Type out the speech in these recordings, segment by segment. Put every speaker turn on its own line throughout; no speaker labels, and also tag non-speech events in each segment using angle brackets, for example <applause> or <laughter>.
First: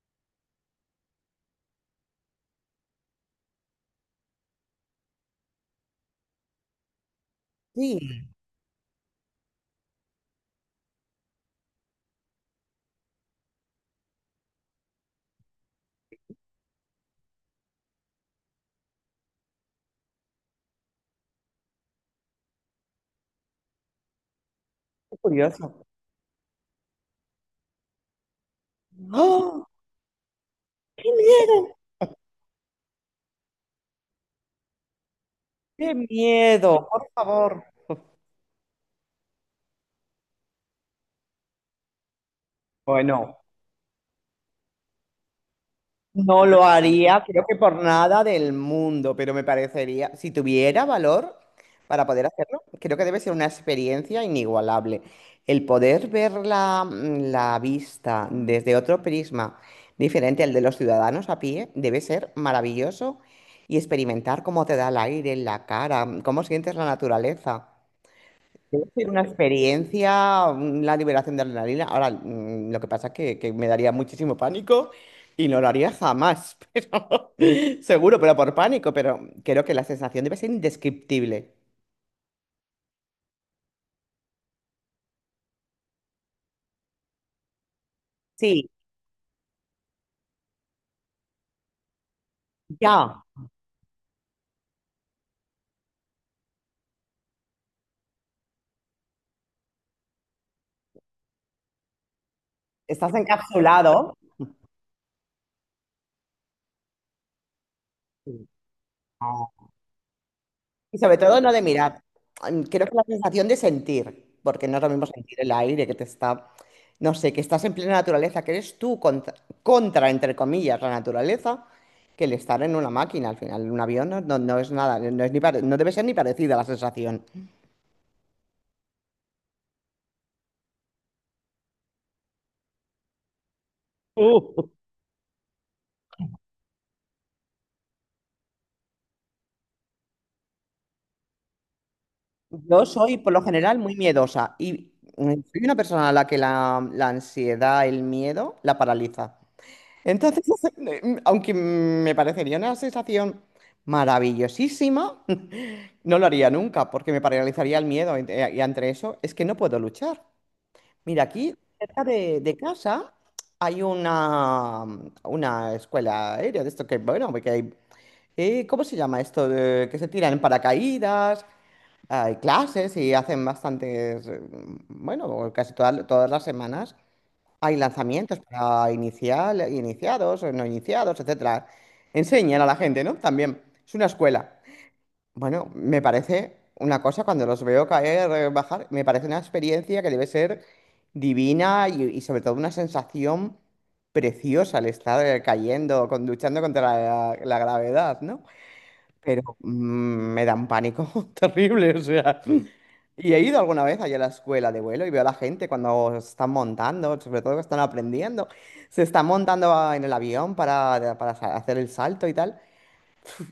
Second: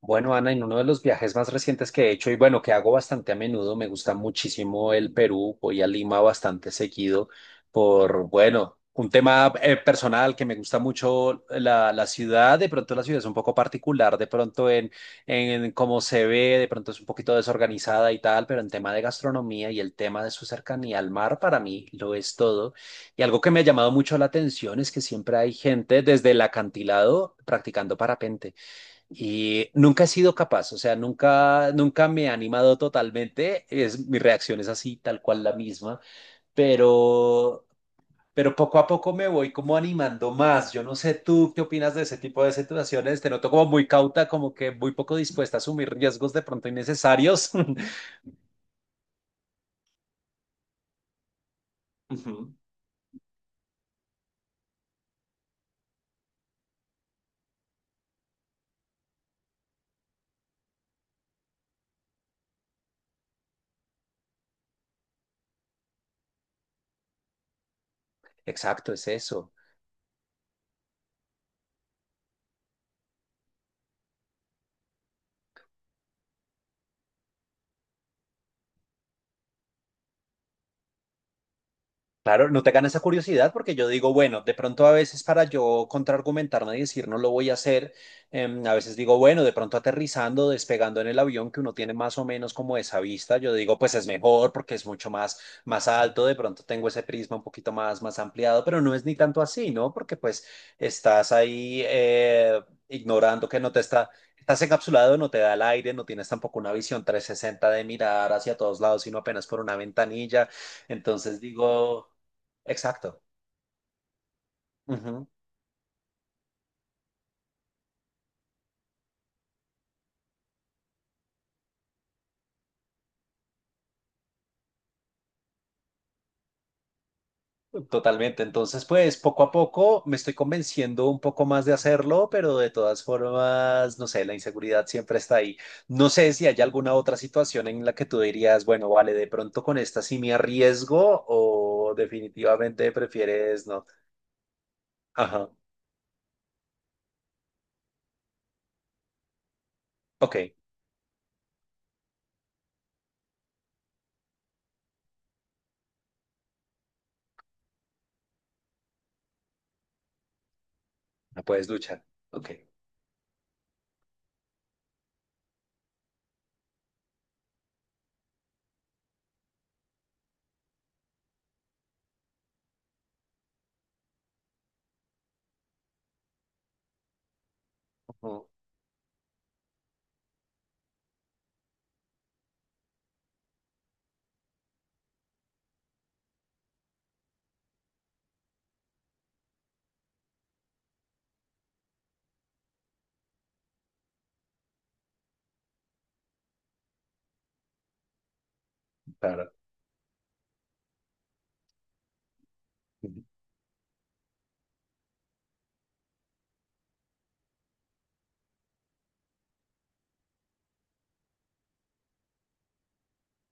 Bueno, Ana, en uno de los viajes más recientes que he hecho y bueno, que hago bastante a menudo, me gusta muchísimo el Perú, voy a Lima bastante seguido
Sí,
por, bueno, un tema personal que me gusta mucho la ciudad, de pronto la ciudad es un poco particular, de pronto en cómo se ve, de pronto es un poquito desorganizada y tal, pero en tema de gastronomía y el tema de su cercanía al mar, para mí lo es todo. Y algo que me ha llamado mucho la atención es que
qué
siempre hay
curioso.
gente desde el acantilado practicando parapente.
¡Oh!
Y nunca he sido capaz, o sea,
¡Qué miedo!
nunca me he animado totalmente. Es, mi reacción es así, tal cual la
¡Qué
misma,
miedo! Por favor.
pero,
<laughs>
pero poco a poco me voy como animando más. Yo no sé tú qué opinas de ese tipo de situaciones. Te
Bueno,
noto como muy cauta, como que muy poco dispuesta a asumir riesgos de
no lo
pronto
haría, creo
innecesarios.
que por
<laughs>
nada del mundo, pero me parecería, si tuviera valor para poder
Ujú.
hacerlo, creo que debe ser una experiencia inigualable. El poder ver la vista desde otro prisma diferente al de los ciudadanos a pie debe ser maravilloso y experimentar cómo te da el aire en la cara, cómo sientes la naturaleza. Debe
Exacto, es
ser una
eso.
experiencia, la liberación de adrenalina. Ahora, lo que pasa es que me daría muchísimo pánico y no lo haría jamás, <laughs> pero seguro, pero por pánico, pero creo que la sensación debe ser indescriptible.
Claro, no te gana esa curiosidad porque yo digo, bueno, de pronto a veces para yo contraargumentarme y decir no lo voy a hacer,
Sí,
a veces digo, bueno, de pronto aterrizando, despegando en el avión que uno tiene más o menos como esa
ya,
vista, yo digo, pues es mejor porque es mucho más, más alto, de pronto tengo ese prisma un poquito más, más ampliado, pero no es ni tanto así, ¿no? Porque pues estás ahí
estás
ignorando que no te
encapsulado.
está... Estás encapsulado, no te da el aire, no tienes tampoco una visión 360 de mirar hacia todos lados, sino apenas por una ventanilla.
Y sobre todo
Entonces
no de mirar.
digo,
Creo que la
exacto.
sensación de sentir, porque no es lo mismo
Ujú,
sentir el aire que te está, no sé, que estás en plena naturaleza, que eres tú contra, contra, entre comillas, la naturaleza, que el estar en una máquina, al final, un avión no es nada, no debe ser ni parecida la sensación.
totalmente. Entonces, pues poco a poco me estoy convenciendo un poco más de hacerlo, pero de todas formas, no sé, la inseguridad siempre está ahí. No sé si hay alguna otra situación en la que tú dirías, bueno, vale, de pronto con esta sí me arriesgo o
Yo
definitivamente
soy, por lo
prefieres
general,
no.
muy miedosa y
Ajá,
soy una persona a la que la ansiedad, el miedo, la paraliza.
ok,
Entonces, <laughs> aunque me parecería una sensación maravillosísima, <laughs> no lo haría nunca porque me paralizaría el miedo y entre eso es que no puedo luchar. Mira,
la
aquí
puedes
cerca
luchar. Ok,
de casa hay una escuela aérea de esto que, bueno, que hay, ¿cómo se llama esto? Que se tiran en paracaídas, hay clases y hacen bastantes, bueno, todas las semanas. Hay lanzamientos
ujú,
para iniciados, no iniciados, etcétera. Enseñan a la gente, ¿no? También. Es una escuela. Bueno, me parece una cosa, cuando los veo caer, bajar, me parece una experiencia que debe ser divina y sobre todo una sensación preciosa el estar cayendo, con, luchando contra la gravedad, ¿no? Pero
claro.
me da un pánico <laughs> terrible, o sea.
Ujú.
Y he ido alguna vez allá a la escuela de vuelo y veo a la gente cuando se están montando, sobre todo que están aprendiendo, se están en el avión hacer el salto y tal,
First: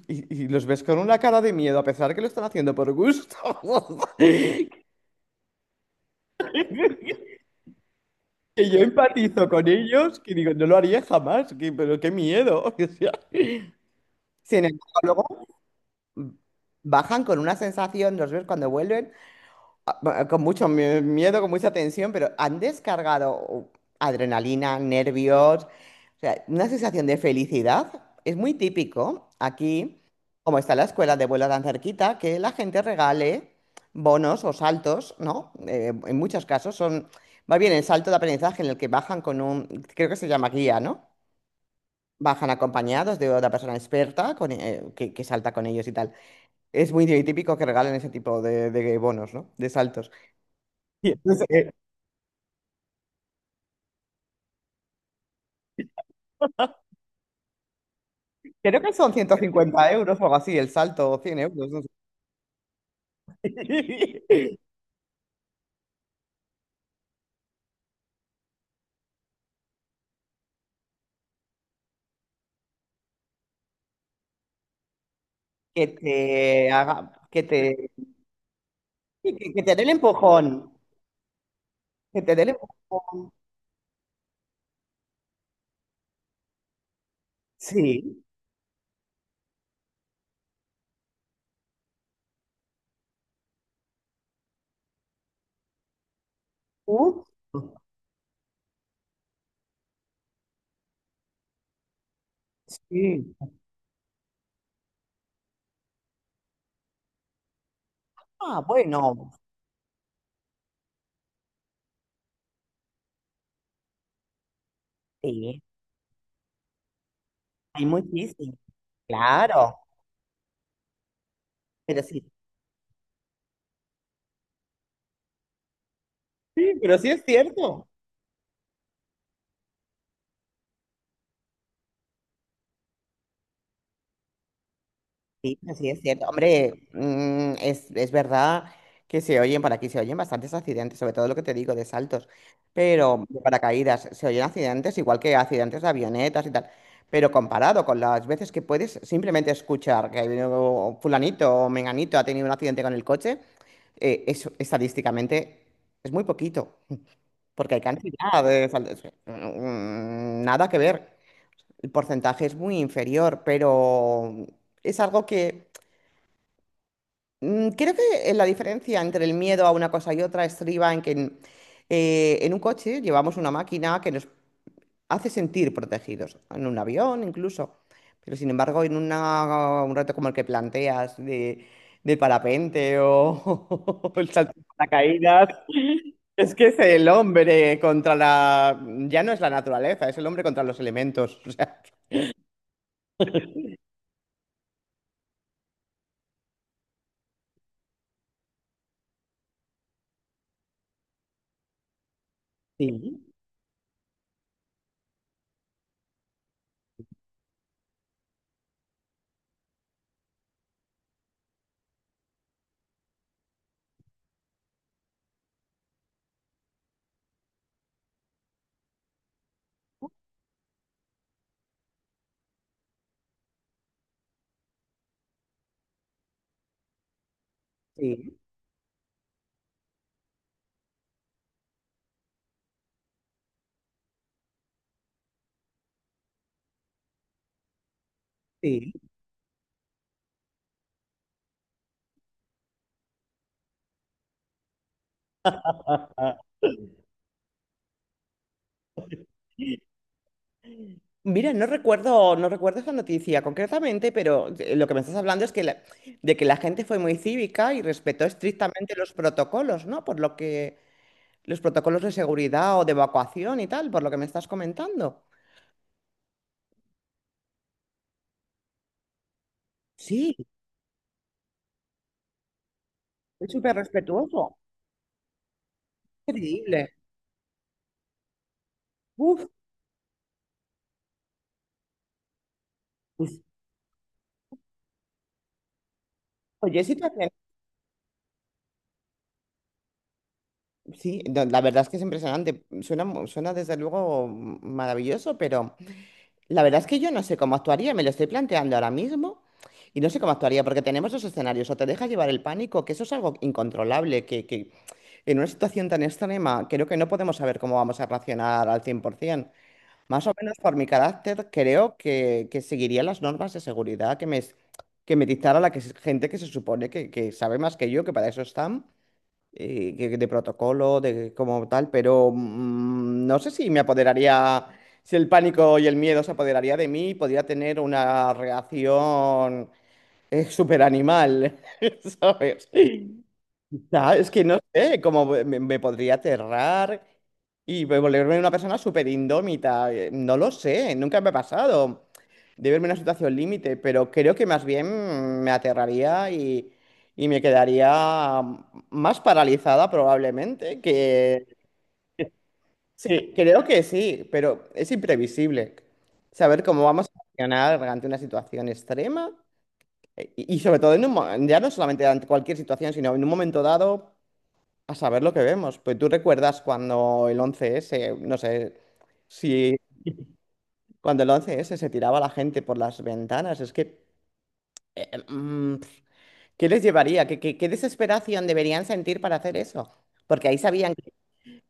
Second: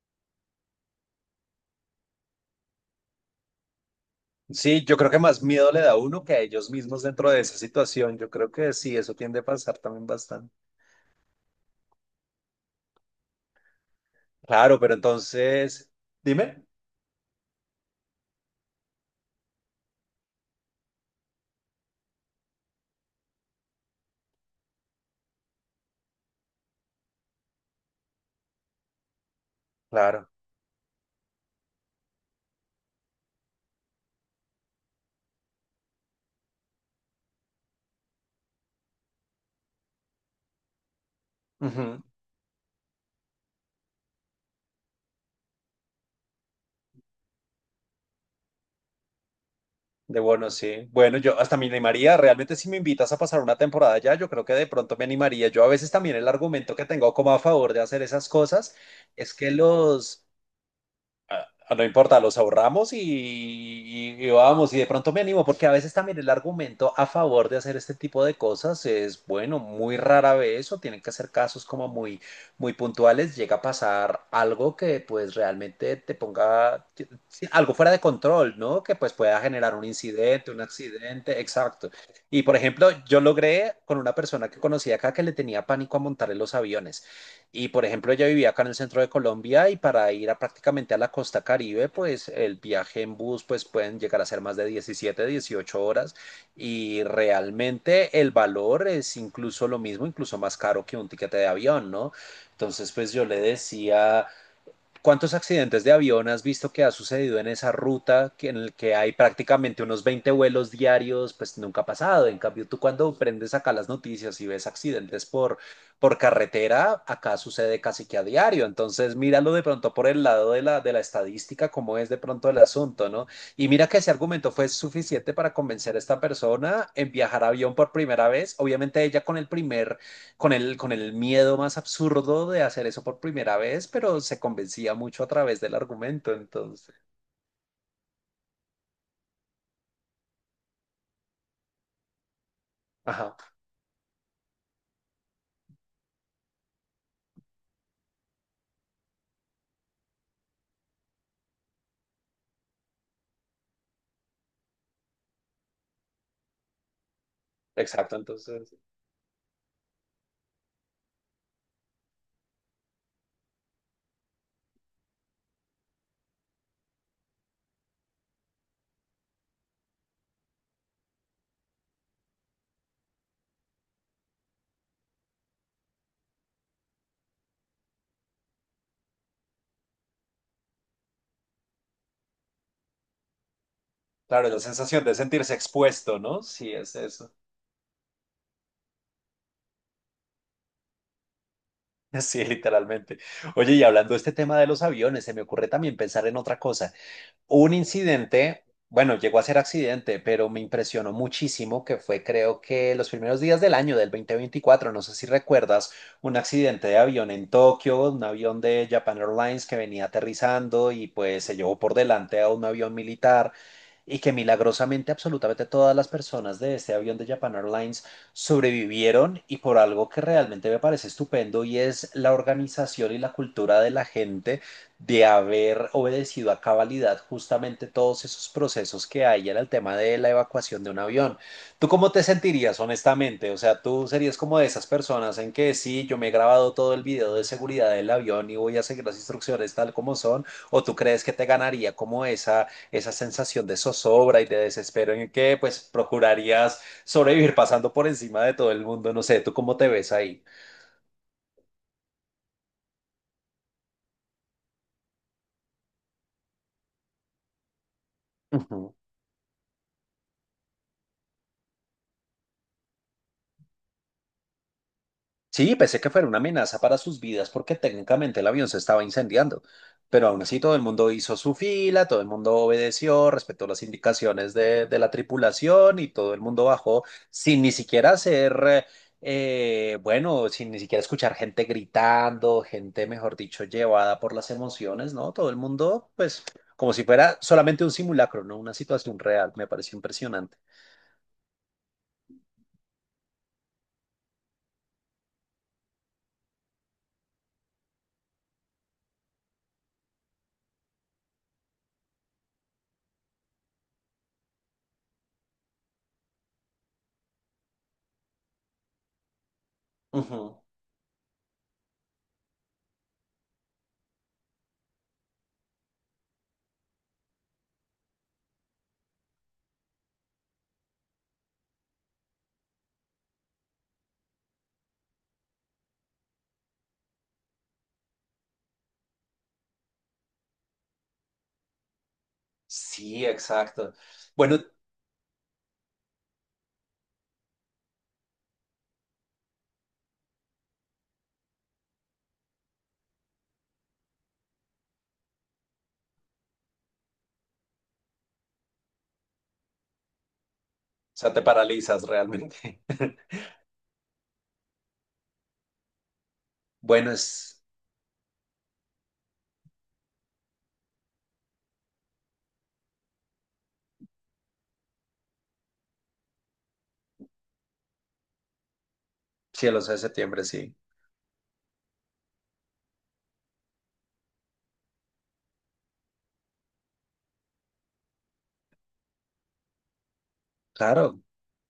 y los ves con una cara de miedo, a pesar que lo están haciendo por gusto. <laughs>
Sí, yo creo que más miedo le da a uno que a ellos mismos dentro de esa situación. Yo creo
Que
que
yo
sí, eso tiende a
empatizo con
pasar también
ellos, que
bastante.
digo, no lo haría jamás, pero qué miedo. <laughs> O sea. Sin
Claro, pero
embargo, luego
entonces, dime,
bajan con una sensación, los ves cuando vuelven, con mucho miedo, con mucha tensión, pero han descargado adrenalina, nervios, o sea, una sensación de felicidad. Es muy típico aquí,
claro,
como está la escuela de vuelo tan cerquita, que la gente regale bonos o saltos, ¿no? En muchos casos son, más bien el salto de aprendizaje en el que bajan con un, creo que se llama guía, ¿no?
ujú.
Bajan acompañados de otra persona experta con, que salta con ellos y tal. Es muy típico que regalen ese tipo de bonos, ¿no? De saltos.
De bueno, sí.
Y
Bueno, yo
entonces,
hasta me animaría, realmente si me invitas a pasar una temporada allá, yo creo que de pronto me animaría. Yo a veces también el argumento que tengo como a favor de hacer esas cosas
creo que son
es
ciento
que
cincuenta euros o
los,
algo así, el salto, o 100 euros,
ah,
no
no
sé.
importa, los ahorramos y
<laughs>
vamos, y de pronto me animo, porque a veces también el argumento a favor de hacer este tipo de cosas es, bueno, muy rara vez o tienen que ser casos como muy, muy puntuales, llega a pasar algo que pues
Que
realmente te
te
ponga
haga, que
sí, algo
te,
fuera de control, ¿no? Que pues
sí,
pueda
que
generar
te dé
un
el
incidente, un
empujón,
accidente, exacto.
que te dé
Y
el
por ejemplo, yo
empujón.
logré con una persona que conocí acá que le tenía pánico a montar en los aviones. Y por ejemplo,
Sí,
ella vivía acá en el centro de Colombia y para ir a prácticamente a la costa Caribe, pues el viaje en bus pues pueden llegar a ser más de 17 o 18 horas y
uh,
realmente el valor es incluso lo mismo, incluso más caro que un tiquete de avión, ¿no? Entonces, pues yo
sí.
le decía, ¿cuántos accidentes de avión has visto que ha sucedido en esa ruta que- en
Ah,
el que hay
bueno,
prácticamente unos 20 vuelos diarios? Pues nunca ha pasado. En cambio, tú cuando prendes acá las noticias y ves accidentes
sí,
por carretera, acá sucede
hay
casi que a
muchísimo,
diario. Entonces, míralo de
claro,
pronto por el lado de la estadística, cómo
pero
es de
sí.
pronto el asunto, ¿no? Y mira que ese argumento fue suficiente para convencer a esta
Sí,
persona
pero sí
en
es
viajar a avión
cierto.
por primera vez. Obviamente ella con el primer con el miedo más absurdo de hacer eso por primera vez, pero se convencía mucho a
Sí,
través del
sí, es cierto.
argumento,
Hombre,
entonces.
es verdad que se oyen, por aquí se oyen bastantes accidentes, sobre todo lo que te digo de saltos, pero
Ajá,
de paracaídas, se oyen accidentes igual que accidentes de avionetas y tal, pero comparado con las veces que puedes simplemente escuchar que ha habido fulanito o menganito ha tenido un accidente con el coche, eso estadísticamente es muy poquito, porque hay
exacto,
cantidad de
entonces.
nada que ver. El porcentaje es muy inferior, pero es algo que creo que la diferencia entre el miedo a una cosa y otra estriba en en un coche llevamos una máquina que nos hace sentir protegidos, en un avión incluso. Pero sin embargo, en un reto como el que planteas de, del parapente o, <laughs> o el
Claro,
salto
la
de
sensación de
paracaídas,
sentirse expuesto, ¿no?
es que
Sí,
es
es
el
eso. <laughs>
hombre contra la... Ya no es la naturaleza, es el hombre contra los elementos. <laughs> O sea,
Sí, literalmente. Oye, y hablando de este tema de los aviones, se me ocurre también pensar en otra cosa. Un incidente, bueno, llegó a ser accidente, pero me impresionó muchísimo que fue, creo
sí,
que los primeros días del año del 2024 no sé si recuerdas, un accidente de avión en Tokio, un avión de Japan Airlines que venía aterrizando y pues se llevó por delante a un avión militar y que milagrosamente absolutamente todas las personas de este avión de Japan Airlines sobrevivieron y por algo que realmente me parece estupendo y es la organización y la cultura de la gente de haber obedecido a cabalidad justamente todos
sí,
esos procesos que hay en el tema de la evacuación de un avión. ¿Tú cómo te sentirías honestamente? O sea, ¿tú serías como de esas personas en que sí, yo me he grabado todo el video de seguridad del avión y voy a
sí.
seguir las instrucciones tal como son, o tú crees que te ganaría como esa sensación de zozobra y de desespero en que pues procurarías sobrevivir pasando por encima de todo el mundo? No sé, ¿tú cómo te ves ahí?
Mira, no recuerdo esa noticia concretamente, pero lo que me estás hablando es que de que la gente fue muy cívica y respetó estrictamente
Ujú.
los protocolos, ¿no? Por lo que los protocolos de seguridad o de evacuación y tal, por lo que me estás comentando.
Sí, pensé que fuera una amenaza para sus vidas porque técnicamente el avión se estaba incendiando, pero
Sí,
aún así todo el mundo hizo su fila, todo el mundo obedeció,
es
respetó
súper
las indicaciones
respetuoso.
de la tripulación y todo el mundo
Increíble.
bajó sin ni siquiera hacer,
Uf,
bueno, sin ni siquiera escuchar gente gritando, gente, mejor
pues,
dicho, llevada por las emociones, ¿no? Todo el mundo, pues,
oye,
como si
situación.
fuera solamente un simulacro, no una situación real, me pareció impresionante.
Sí, no, la verdad es que es impresionante. Suena, suena desde luego maravilloso, pero la verdad es que yo no sé cómo actuaría, me lo estoy planteando ahora mismo y no sé cómo actuaría porque tenemos dos escenarios, o te deja llevar el pánico, que eso es algo incontrolable, que en una situación tan extrema creo que no podemos saber cómo vamos a reaccionar al 100%. Más o
Ujú.
menos por mi carácter creo que seguiría las normas de seguridad que me dictara gente que se supone que sabe más que yo, que para eso están de protocolo, de como tal, pero no sé si me apoderaría, si el pánico y el miedo se apoderaría de mí, podría tener una reacción super súper animal, <laughs> ¿sabes?
Sí, exacto.
No, es que no
Bueno,
sé, como me podría aterrar y volverme una persona súper indómita. No lo sé, nunca me ha pasado de verme en una situación límite, pero creo que más bien me aterraría y me quedaría más paralizada probablemente
o sea, te
que...
paralizas realmente. <laughs>
Sí, creo que sí, pero es imprevisible saber cómo vamos
Bueno,
a
es
reaccionar ante una situación extrema y sobre todo en ya no solamente ante cualquier situación, sino en un momento dado. A saber lo que vemos. Pues tú recuerdas cuando el once s no sé, si
cielos de septiembre, sí.
cuando el once s se tiraba la gente por las ventanas, es que, eh, mm, ¿qué les llevaría? ¿Qué, qué desesperación deberían sentir para hacer eso? Porque ahí sabían que,
Claro,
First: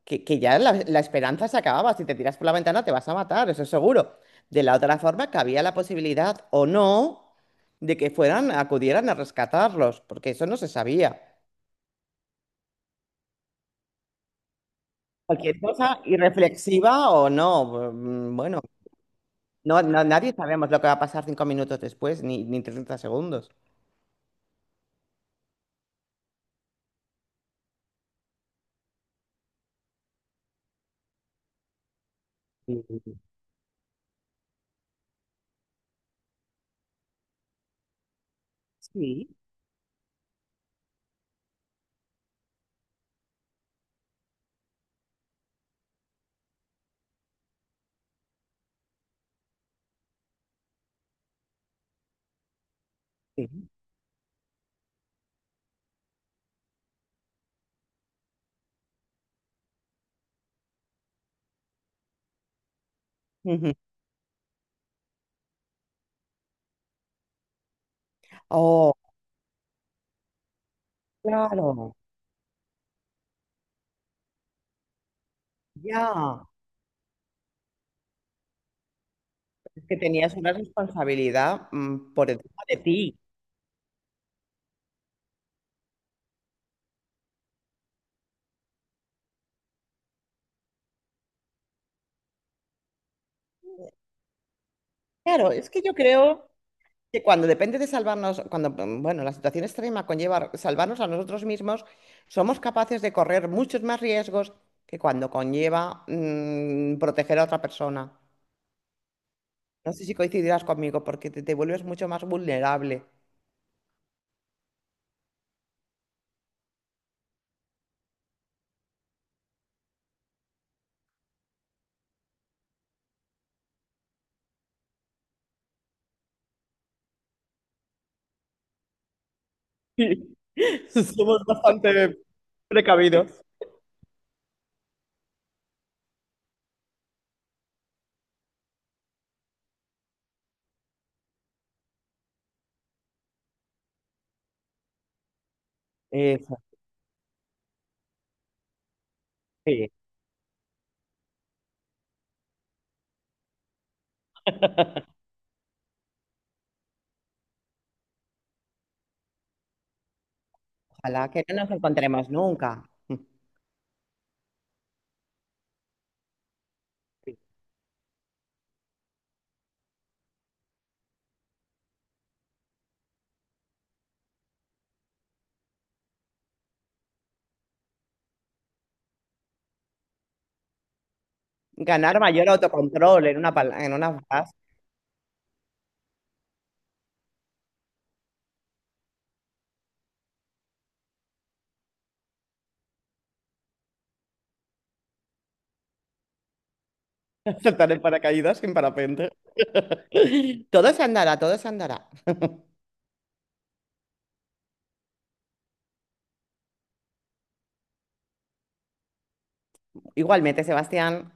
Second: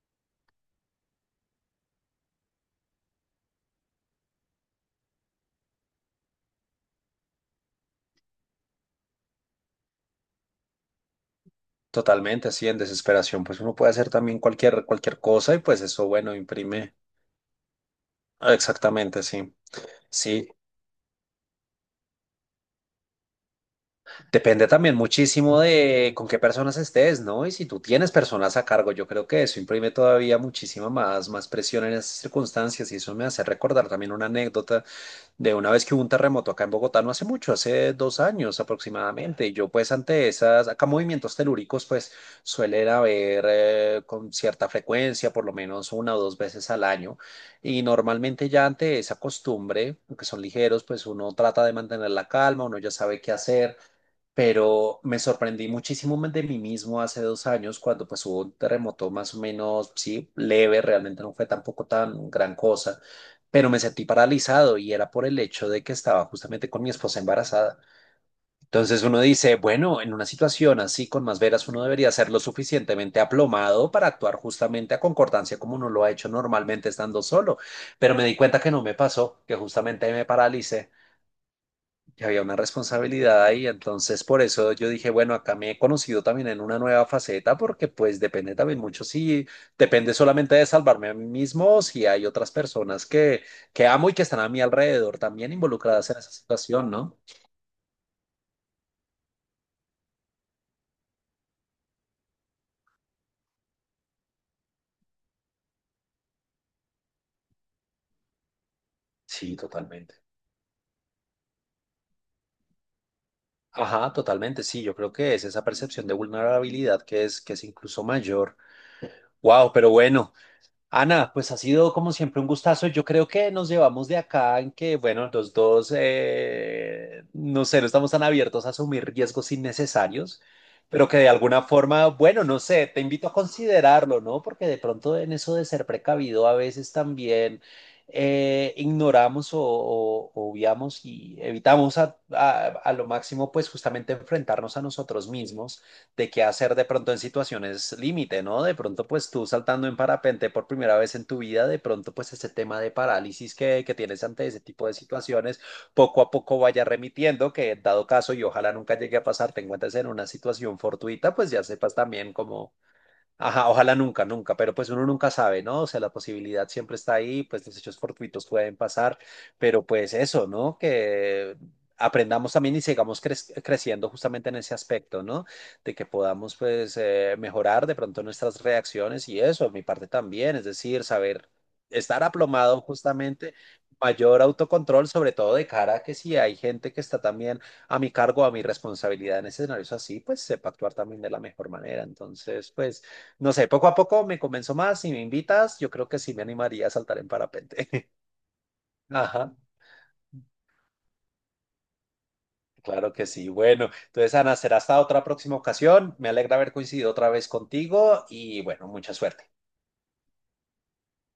que ya la esperanza se acababa. Si te tiras por la ventana te vas a matar, eso es seguro. De la otra forma, que había la posibilidad o no de que fueran, acudieran a rescatarlos, porque eso no se sabía.
totalmente, así en desesperación. Pues uno puede hacer también cualquier, cualquier cosa
Cualquier
y pues
cosa
eso, bueno, imprime.
irreflexiva o no,
Ah,
bueno.
exactamente, sí.
No, no, nadie
Sí,
sabemos lo que va a pasar 5 minutos después, ni, ni 30 segundos.
depende también muchísimo de con qué personas estés, ¿no? Y si tú tienes personas a cargo, yo creo que eso imprime todavía muchísima más, más presión en esas circunstancias y eso
Sí,
me hace recordar también una anécdota de una vez que hubo un terremoto acá en Bogotá no hace mucho, hace 2 años
sí,
aproximadamente. Y yo pues ante esas, acá movimientos telúricos pues suelen haber con cierta frecuencia, por lo menos una o dos veces al año. Y normalmente ya ante esa costumbre, aunque son ligeros, pues uno trata de mantener la calma, uno ya sabe qué
sí.
hacer pero me sorprendí muchísimo de mí mismo hace 2 años cuando pues hubo un terremoto más o menos, sí, leve, realmente no fue tampoco tan gran cosa, pero
Ujú.
me sentí paralizado y era por el hecho de que estaba justamente con mi esposa embarazada.
Oh,
Entonces uno dice, bueno, en una situación así con más veras uno
claro,
debería ser lo suficientemente aplomado para actuar justamente a concordancia como uno lo ha hecho
ya.
normalmente estando solo, pero me di cuenta que no me pasó, que
Es que
justamente me
tenías una
paralicé.
responsabilidad
Y
por
había una
encima de ti.
responsabilidad ahí, entonces por eso yo dije, bueno, acá me he conocido también en una nueva faceta, porque pues depende también mucho si depende solamente de salvarme a mí mismo, o si hay otras personas que amo y que están a mi alrededor
Claro,
también
es que yo
involucradas en esa
creo
situación, ¿no?
que cuando depende de salvarnos, cuando, bueno, la situación extrema conlleva salvarnos a nosotros mismos, somos capaces de correr muchos más riesgos que cuando conlleva proteger a otra persona.
Sí,
No sé si
totalmente.
coincidirás conmigo, porque te vuelves mucho más vulnerable.
Ajá, totalmente, sí, yo creo que es esa percepción de vulnerabilidad que es incluso mayor. Wow, pero bueno. Ana, pues ha sido como siempre un gustazo. Yo creo que nos llevamos de acá en que, bueno, los dos, no sé, no estamos tan abiertos a asumir riesgos
<laughs>
innecesarios,
<laughs>
pero que de
Somos
alguna forma,
bastante
bueno, no sé, te invito a
precavidos.
considerarlo, ¿no? Porque de pronto en eso de ser precavido a veces también ignoramos o- obviamos y evitamos a lo máximo, pues justamente enfrentarnos a nosotros mismos de qué
Eso,
hacer de pronto en situaciones límite, ¿no? De pronto, pues tú saltando
sí.
en parapente por primera vez en tu vida, de pronto, pues ese tema de parálisis que tienes ante ese tipo de situaciones, poco a poco vaya remitiendo, que dado caso y ojalá nunca llegue a pasar, te encuentres en una situación
Ojalá
fortuita,
que
pues
no
ya
nos
sepas
encontremos
también
nunca.
cómo,
<laughs>
ajá, ojalá nunca, nunca, pero pues uno nunca sabe, ¿no? O sea, la posibilidad siempre está
Sí.
ahí, pues los hechos fortuitos pueden pasar, pero pues eso, ¿no? Que aprendamos también y sigamos crec- creciendo justamente en ese aspecto, ¿no? De que podamos pues mejorar de pronto nuestras reacciones y eso, mi parte también, es decir, saber
Ganar
estar
mayor
aplomado
autocontrol en
justamente,
en una
mayor
frase.
autocontrol, sobre todo de cara a que si hay gente que está también a mi cargo, a mi responsabilidad en escenarios así, pues sepa actuar también de la mejor manera. Entonces, pues... No sé, poco a poco me convenzo más. Si me invitas, yo creo que sí me animaría a saltar en
<laughs> Saltar en
parapente.
paracaídas sin
<laughs>
parapente.
Ajá,
<laughs> Todo se andará, todo se andará.
claro que sí. Bueno, entonces, Ana, será hasta otra próxima ocasión. Me alegra haber coincidido otra vez contigo y bueno, mucha suerte.
Igualmente, Sebastián.